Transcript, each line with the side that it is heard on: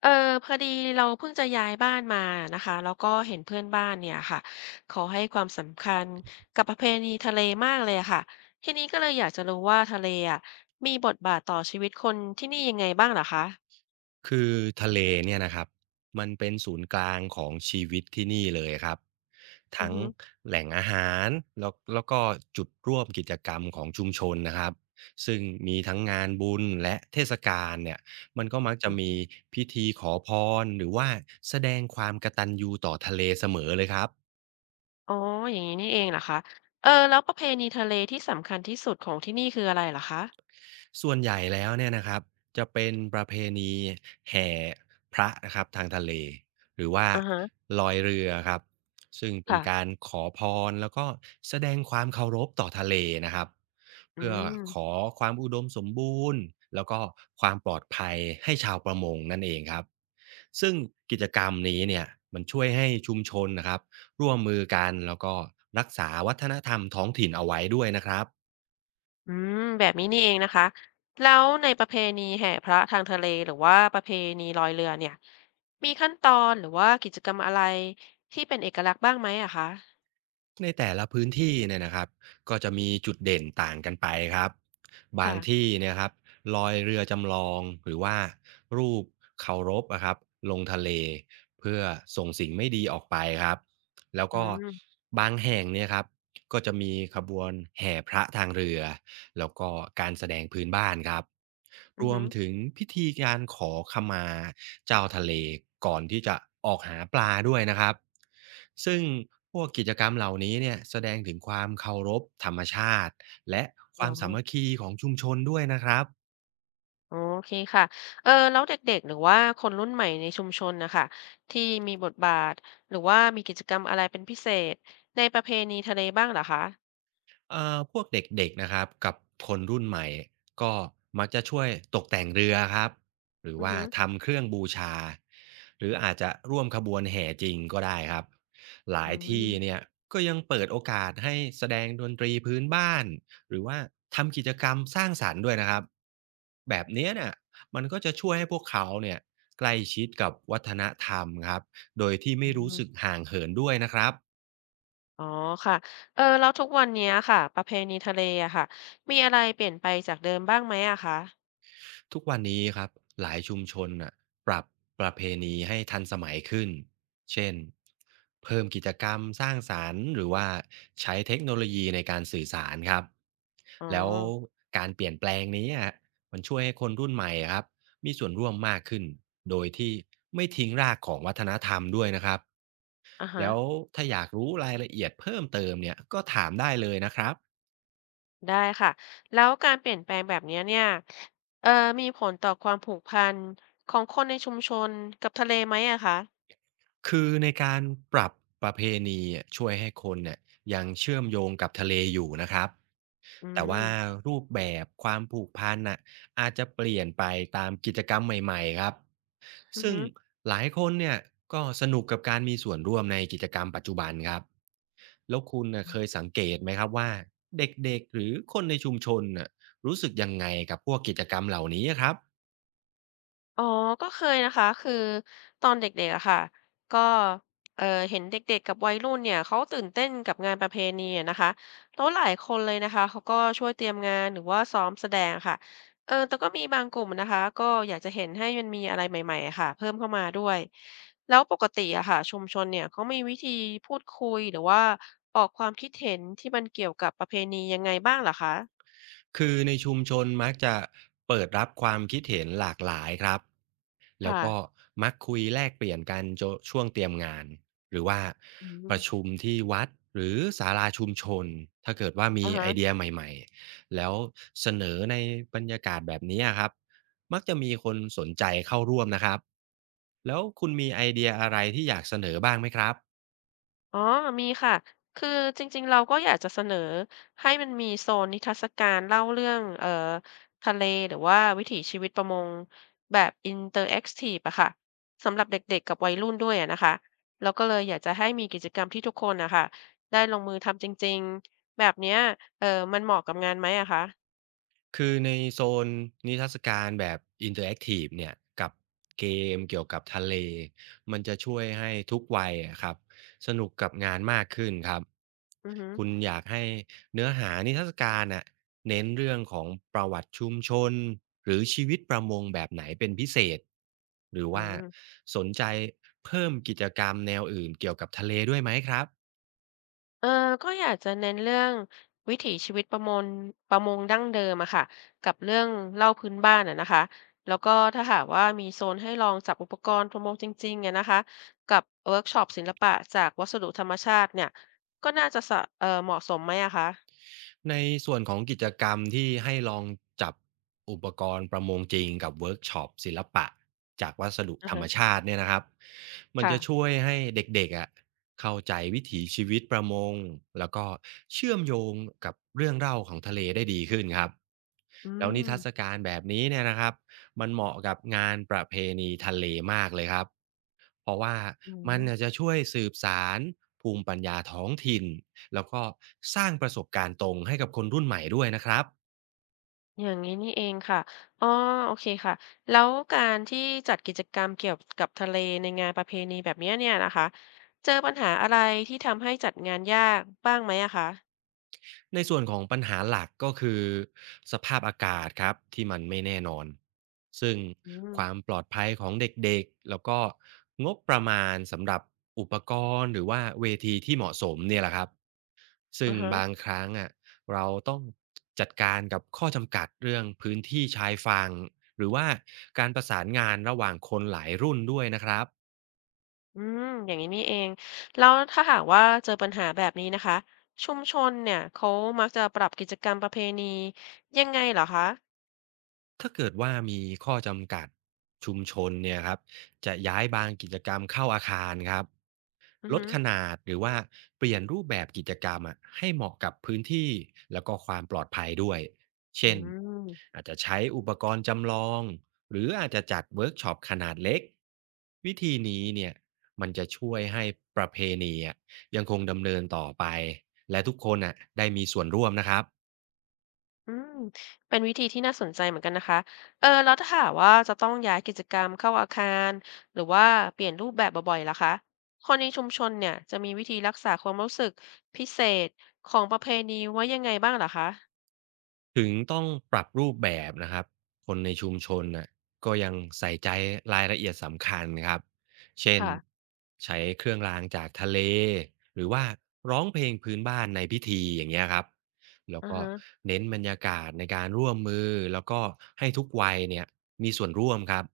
left: เออพอดีเราเพิ่งจะย้ายบ้านมานะคะแล้วก็เห็นเพื่อนบ้านเนี่ยค่ะเขาให้ความสำคัญกับประเพณีทะเลมากเลยอะค่ะทีนี้ก็เลยอยากจะรู้ว่าทะเลอ่ะมีบทบาทต่อชีวิตคนที่นี่ยังไงบ้างเหรอคะ
right: คือทะเลเนี่ยนะครับมันเป็นศูนย์กลางของชีวิตที่นี่เลยครับ
left: อือ
right: ทั้ง
left: ฮึ
right: แหล่งอาหารแล้วก็จุดร่วมกิจกรรมของชุมชนนะครับซึ่งมีทั้งงานบุญและเทศกาลเนี่ยมันก็มักจะ
left: อ
right: มี
left: ม
right: พิธีขอพรหรือว่าแสดงความกตัญญูต่อทะเลเสมอเลยครับ
left: อ๋ออย่างนี้นี่เองเหรอคะแล้วประเพณีทะเลที่สำคัญที่สุดของที่นี่คืออะไรเหรอคะ
right: ส่วนใหญ่แล้วเนี่ยนะครับจะเป็นประเพณีแห่พระนะครับทางทะเลหรือว่า
left: อือฮะ
right: ลอยเรือครับซึ่งเป็น
left: ค่ะ
right: การขอพรแล้วก็แสดงความเคารพต่อทะเลนะครับ
left: อื
right: เพื่อ
left: ม
right: ขอความอุดมสมบูรณ์แล้วก็ความปลอดภัยให้ชาวประมงนั่นเองครับซึ่งกิจกรรมนี้เนี่ยมันช่วยให้ชุมชนนะครับร่วมมือกันแล้วก็รักษาวัฒนธรรมท้องถิ่นเอาไว้ด้วยนะครับ
left: อืมแบบนี้นี่เองนะคะแล้วในประเพณีแห่พระทางทะเลหรือว่าประเพณีลอยเรือเนี่ยมีขั้นตอนหรือว่ากิจกรรมอะไรที่เป็นเอกลักษณ์บ้างไหมอะคะ
right: ในแต่ละพื้นที่เนี่ยนะครับก็จะมีจุดเด่นต่างกันไปครับบาง
left: ค่ะ
right: ที่เนี่ยครับลอยเรือจำลองหรือว่ารูปเคารพนะครับลงทะเลเพื่อส่งสิ่งไม่ดีออกไปครับแล้ว
left: อื
right: ก็
left: ม
right: บางแห่งเนี่ยครับก็จะมีขบวนแห่พระทางเรือแล้วก็การแสดงพื้นบ้านครับ
left: อื
right: ร
left: อ
right: ว
left: หื
right: ม
left: อ
right: ถึงพิธีการขอขมาเจ้าทะเลก่อนที่จะออกหาปลาด้วยนะครับ ซึ่งพวกกิจกรรมเหล่านี้เนี่ยแสดงถึงความเคารพธรรมชาติและค
left: อ๋อ
right: วามสามัคคีของชุมชนด้วยนะครับ
left: อ๋อโอเคค่ะแล้วเด็กๆหรือว่าคนรุ่นใหม่ในชุมชนนะคะที่มีบทบาทหรือว่ามีกิจกรรมอะไรเป็นพิเศษในประเพณีทะเลบ้างเหรอคะ
right: พวกเด็กๆนะครับกับคนรุ่นใหม่ก็มักจะช่วยตกแต่งเรือครับหรือ
left: อือ
right: ว่า
left: หือ
right: ทำเครื่องบูชาหรืออาจจะร่วมขบวนแห่จริงก็ได้ครับหลา
left: อื
right: ยที่
left: ม
right: เนี่ยก็ยังเปิดโอกาสให้แสดงดนตรีพื้นบ้านหรือว่าทำกิจกรรมสร้างสรรค์ด้วยนะครับแบบเนี้ยเนี่ยมันก็จะช่วยให้พวกเขาเนี่ยใกล้ชิดกับวัฒนธรรมครับโดยที่
left: อื
right: ไม่รู้
left: ม
right: สึกห่างเหินด้วยนะครับ
left: อ๋อค่ะ แล้วทุกวันเนี้ยค่ะประเพณีทะเลอะค่ะมีอะไรเปลี่ยนไปจากเดิมบ้างไหมอะคะ
right: ทุกวันนี้ครับหลายชุมชนน่ะปรับประเพณีให้ทันสมัยขึ้น เช่นเพิ่มกิจกรรมสร้างสารรค์หรือว่าใช้เทคโนโลยีในการสื่อสารครับ
left: อ๋อ
right: แล้วการเปลี่ยนแปลงนี้อะมันช่วยให้คนรุ่นใหม่อะครับมีส่วนร่วมมากขึ้นโดยที่ไม่ทิ้งรากของวัฒนธรรมด้วยนะครับ
left: อ่ะฮะ
right: แล้วถ้าอยากรู้รายละเอียดเพิ่มเติมเนี่ยก็ถามได้เลยนะครับ
left: ได้ค่ะแล้วการเปลี่ยนแปลงแบบเนี้ยเนี่ยเออมีผลต่อความผูกพันของคนในชุมชนกับทะเลไหมอะคะ
right: คือในการปรับประเพณีอะช่วยให้คนเนี่ยยังเชื่อมโยงกับทะเลอยู่นะครับ
left: อื
right: แต่ว่า
left: ม
right: รูปแบบความผูกพันน่ะอาจจะเปลี่ยนไปตามกิจกรรมใหม่ๆครับ
left: อือ
right: ซึ่ง
left: ฮึ
right: หลายคนเนี่ยก็สนุกกับการมีส่วนร่วมในกิจกรรมปัจจุบันครับแล้วคุณน่ะเคยสังเกตไหมครับว่าเด็กๆหรือคนในชุมชนน่ะรู้สึกยังไงกับพวกกิจกรรมเหล่านี้ครับ
left: อ๋อก็เคยนะคะคือตอนเด็กๆอะค่ะก็เห็นเด็กๆกับวัยรุ่นเนี่ยเขาตื่นเต้นกับงานประเพณีอะนะคะแล้วหลายคนเลยนะคะเขาก็ช่วยเตรียมงานหรือว่าซ้อมแสดงค่ะแต่ก็มีบางกลุ่มนะคะก็อยากจะเห็นให้มันมีอะไรใหม่ๆอะค่ะเพิ่มเข้ามาด้วยแล้วปกติอะค่ะชุมชนเนี่ยเขามีวิธีพูดคุยหรือว่าออกความคิดเห็นที่มันเกี่ยวกับประเพณียังไงบ้างเหรอคะ
right: คือในชุมชนมักจะเปิดรับความคิดเห็นหลากหลายครับแล้ว
left: ค่ะ
right: ก็มักคุยแลกเปลี่ยนกันโจช่วงเตรียมงานหรือว่า
left: อื
right: ประชุ
left: ม
right: มที่วัดหรือศาลาชุมชนถ้าเกิดว่ามี
left: อะฮะ
right: ไอเดียใหม่ๆแล้วเสนอในบรรยากาศแบบนี้ครับมักจะมีคนสนใจเข้าร่วมนะครับแล้วคุณมีไอเดียอะไรที่อยากเสนอบ้างไหมครับ
left: อ๋อมีค่ะคือจริงๆเราก็อยากจะเสนอให้มันมีโซนนิทรรศการเล่าเรื่องทะเลหรือว่าวิถีชีวิตประมงแบบอินเตอร์แอคทีฟอะค่ะสำหรับเด็กๆกับวัยรุ่นด้วยอะนะคะแล้วก็เลยอยากจะให้มีกิจกรรมที่ทุกคนนะคะได้ลงมือทำจริงๆแบบเนี้ยเออมันเหมาะกับงานไหมอะคะ
right: คือในโซนนิทรรศการแบบอินเตอร์แอคทีฟเนี่ยกับเกมเกี่ยวกับทะเลมันจะช่วยให้ทุกวัยอะครับสนุกกับงานมากขึ้นครับ
left: อือฮึ
right: คุณอยากให้เนื้อหานิทรรศการน่ะเน้นเรื่องของประวัติชุมชนหรือชีวิตประมงแบบไหนเป็นพิเศษหรือ
left: อื
right: ว่า
left: ม
right: สนใจเพิ่มกิจกรรมแนวอื่นเกี่ยวกับทะเลด้วยไหมครับ
left: เออก็อยากจะเน้นเรื่องวิถีชีวิตประมงดั้งเดิมอะค่ะกับเรื่องเล่าพื้นบ้านอะนะคะ แล้วก็ถ้าหากว่ามีโซนให้ลองจับอุปกรณ์ประมงจริงๆอะนะคะ กับเวิร์กช็อปศิลปะจากวัสดุธรรมชาติเนี่ย ก็น่าจะสะเหมาะสมไหมอะคะ
right: ในส่วนของกิจกรรมที่ให้ลองจับอุปกรณ์ประมงจริงกับเวิร์กช็อปศิลปะจากวัสดุ
left: อือ
right: ธรร
left: ฮะ
right: มชาติเนี่ยนะครับมันจะช่
left: ค่ะ
right: วยให้เด็กๆอะเข้าใจวิถีชีวิตประมงแล้วก็เชื่อมโยงกับเรื่องเล่าของทะเลได้ดีขึ้นครับ
left: อื
right: แล้ว
left: ม
right: นิทรรศการแบบนี้เนี่ยนะครับมันเหมาะกับงานประเพณีทะเลมากเลยครับ เพราะว่า
left: อื
right: มั
left: ม
right: นเน่ยจะช่วยสืบสารภูมิปัญญาท้องถิ่นแล้วก็สร้างประสบการณ์ตรงให้กับคนรุ่นใหม่ด้วยนะครับ
left: อย่างนี้นี่เองค่ะอ๋อโอเคค่ะ แล้วการที่จัดกิจกรรมเกี่ยวกับทะเลในงานประเพณีแบบเนี้ยเนี่ยนะคะเจอปัญหาอะไรที่ทำให้จัดงานยากบ้างไหมอะคะ
right: ในส่วนของปัญหาหลักก็คือสภาพอากาศครับที่มันไม่แน่นอนซึ่ง
left: อืม
right: ความปลอดภัยของเด็กๆแล้วก็งบประมาณสำหรับอุปกรณ์หรือว่าเวทีที่เหมาะสมเนี่ยแหละครับ ซึ่ง
left: อะฮะ
right: บางครั้งอะเราต้องจัดการกับข้อจำกัดเรื่องพื้นที่ชายฝั่งหรือว่าการประสานงานระหว่างคนหลายรุ่นด้วยนะครับ
left: อืมอย่างนี้นี่เองแล้วถ้าหากว่าเจอปัญหาแบบนี้นะคะชุมชนเนี่ยเขามักจะปรับกิจกรรมประเพณียังไงเหรอคะ
right: ถ้าเกิดว่ามีข้อจำกัดชุมชนเนี่ยครับจะย้ายบางกิจกรรมเข้าอาคารครับ
left: อือ
right: ลด
left: ฮึ
right: ขนาดหรือว่าเปลี่ยนรูปแบบกิจกรรมอะให้เหมาะกับพื้นที่แล้วก็ความปลอดภัยด้วย
left: อื
right: เช่น
left: ม
right: อาจจะใช้อุปกรณ์จำลองหรืออาจจะจัดเวิร์กช็อปขนาดเล็กวิธีนี้เนี่ยมันจะช่วยให้ประเพณีอะยังคงดำเนินต่อไปและทุกคนอะได้มีส่วนร่วมนะครับ
left: อืมเป็นวิธีที่น่าสนใจเหมือนกันนะคะ แล้วถ้าหากว่าจะต้องย้ายกิจกรรมเข้าอาคารหรือว่าเปลี่ยนรูปแบบบ่อยๆล่ะคะคนในชุมชนเนี่ยจะมีวิธีรักษาความรู้สึกพิเศษของประเพณีไว้ยังไงบ้างล่ะคะ
right: ถึงต้องปรับรูปแบบนะครับคนในชุมชนน่ะก็ยังใส่ใจรายละเอียดสำคัญครับเช่น
left: ค่ะ
right: ใช้เครื่องรางจากทะเลหรือว่าร้องเพลงพื้นบ้านในพิธีอย่างเงี้ยครับแล้ว
left: อือ
right: ก็
left: ฮะ
right: เน้นบรรยากาศในการร่วมมือแล้วก็ให้ทุกวัยเนี่ยมีส่วนร่วมครับ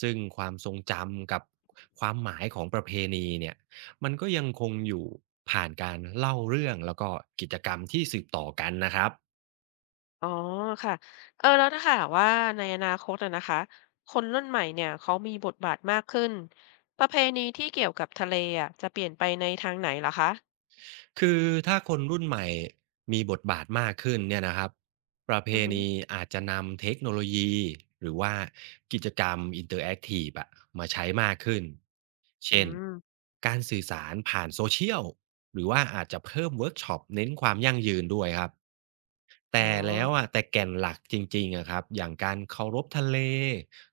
right: ซึ่งความทรงจำกับความหมายของประเพณีเนี่ยมันก็ยังคงอยู่ผ่านการเล่าเรื่องแล้วก็กิจกรรมที่สืบต่อกันนะครับ
left: อ๋อค่ะ แล้วถ้าหากว่าในอนาคตอะนะคะ คนรุ่นใหม่เนี่ยเขามีบทบาทมากขึ้นประเพณีที่เกี่ยวกับทะเลอะจะเปลี่ยนไปในทางไหนล่ะคะ
right: คือถ้าคนรุ่นใหม่มีบทบาทมากขึ้นเนี่ยนะครับประเพ
left: อือฮึ
right: ณีอาจจะนำเทคโนโลยีหรือว่ากิจกรรมอินเตอร์แอคทีฟอะมาใช้มากขึ้น
left: อื
right: เช่น
left: ม
right: การสื่อสารผ่านโซเชียลหรือว่าอาจจะเพิ่มเวิร์กช็อปเน้นความยั่งยืนด้วยครับ
left: อ๋อ
right: แต่แล้วอ่ะแต่แก่นหลักจริงๆอะครับอย่างการเคารพทะเล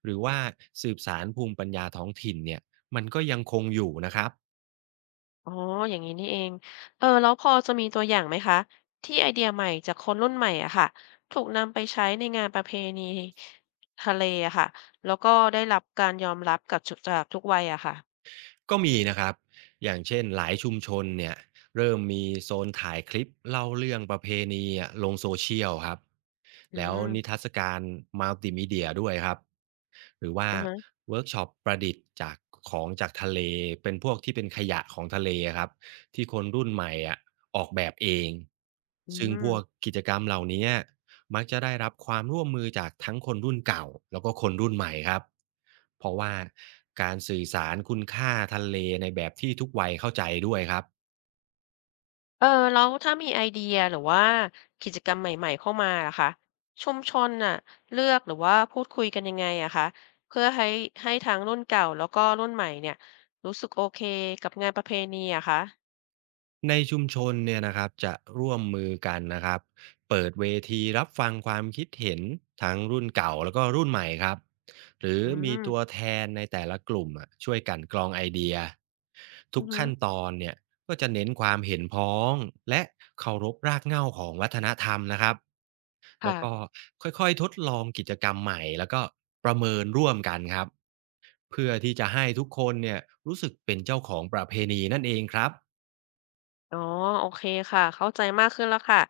right: หรือว่าสืบสารภูมิปัญญาท้องถิ่นเนี่ยมันก็ยังคงอยู่นะครับ
left: อ๋ออย่างนี้นี่เองแล้วพอจะมีตัวอย่างไหมคะที่ไอเดียใหม่จากคนรุ่นใหม่อะค่ะถูกนำไปใช้ในงานประเพณีทะเลอะค่ะแล้วก็ได้รับการยอมรับกับจุดจากทุกวัยอะค่ะ
right: ก็มีนะครับ อย่างเช่นหลายชุมชนเนี่ยเริ่มมีโซนถ่ายคลิปเล่าเรื่องประเพณีอะลงโซเชียลครับ
left: อื
right: แล้วนิทรร
left: ม
right: ศการมัลติมีเดียด้วยครับหรือว่า
left: อือฮะ
right: เวิร์กช็อปประดิษฐ์จากของจากทะเลเป็นพวกที่เป็นขยะของทะเลครับที่คนรุ่นใหม่อะออกแบบเอง
left: อื
right: ซึ่งพวก
left: ม
right: กิจกรรมเหล่านี้มักจะได้รับความร่วมมือจากทั้งคนรุ่นเก่าแล้วก็คนรุ่นใหม่ครับเพราะว่าการสื่อสารคุณค่าทะเลในแบบที่ทุกวัยเข้าใจด้วยครับ
left: แล้วถ้ามีไอเดียหรือว่ากิจกรรมใหม่ๆเข้ามาล่ะคะชุมชนน่ะเลือกหรือว่าพูดคุยกันยังไงอะคะเพื่อให้ทั้งรุ่นเก่าแล้วก็รุ่นใหม่เนี่ยรู้สึกโอเคกับงานประเพณีอะคะ
right: ในชุมชนเนี่ยนะครับจะร่วมมือกันนะครับเปิดเวทีรับฟังความคิดเห็นทั้งรุ่นเก่าแล้วก็รุ่นใหม่ครับหรือ
left: อื
right: มี
left: ม
right: ตัวแทนในแต่ละกลุ่มอะช่วยกันกรองไอเดียทุ
left: อื
right: กขั้น
left: ม
right: ตอนเนี่ยก็จะเน้นความเห็นพ้องและเคารพรากเหง้าของวัฒนธรรมนะครับแล้วก็
left: ค่ะ
right: ค่อยๆทดลองกิจกรรมใหม่แล้วก็ประเมินร่วมกันครับเพื่อที่จะให้ทุกคนเนี่ยรู้สึกเป็นเจ้าของประเพณีนั่นเองครับ
left: อ๋อโอเคค่ะเข้าใจมากขึ้นแล้วค่ะ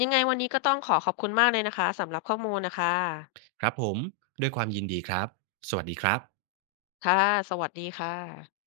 left: ยังไงวันนี้ก็ต้องขอขอบคุณมากเลยนะคะสำหรับข้อมูลนะคะ
right: ครับผมด้วยความยินดีครับสวัสดีครับ
left: ค่ะสวัสดีค่ะ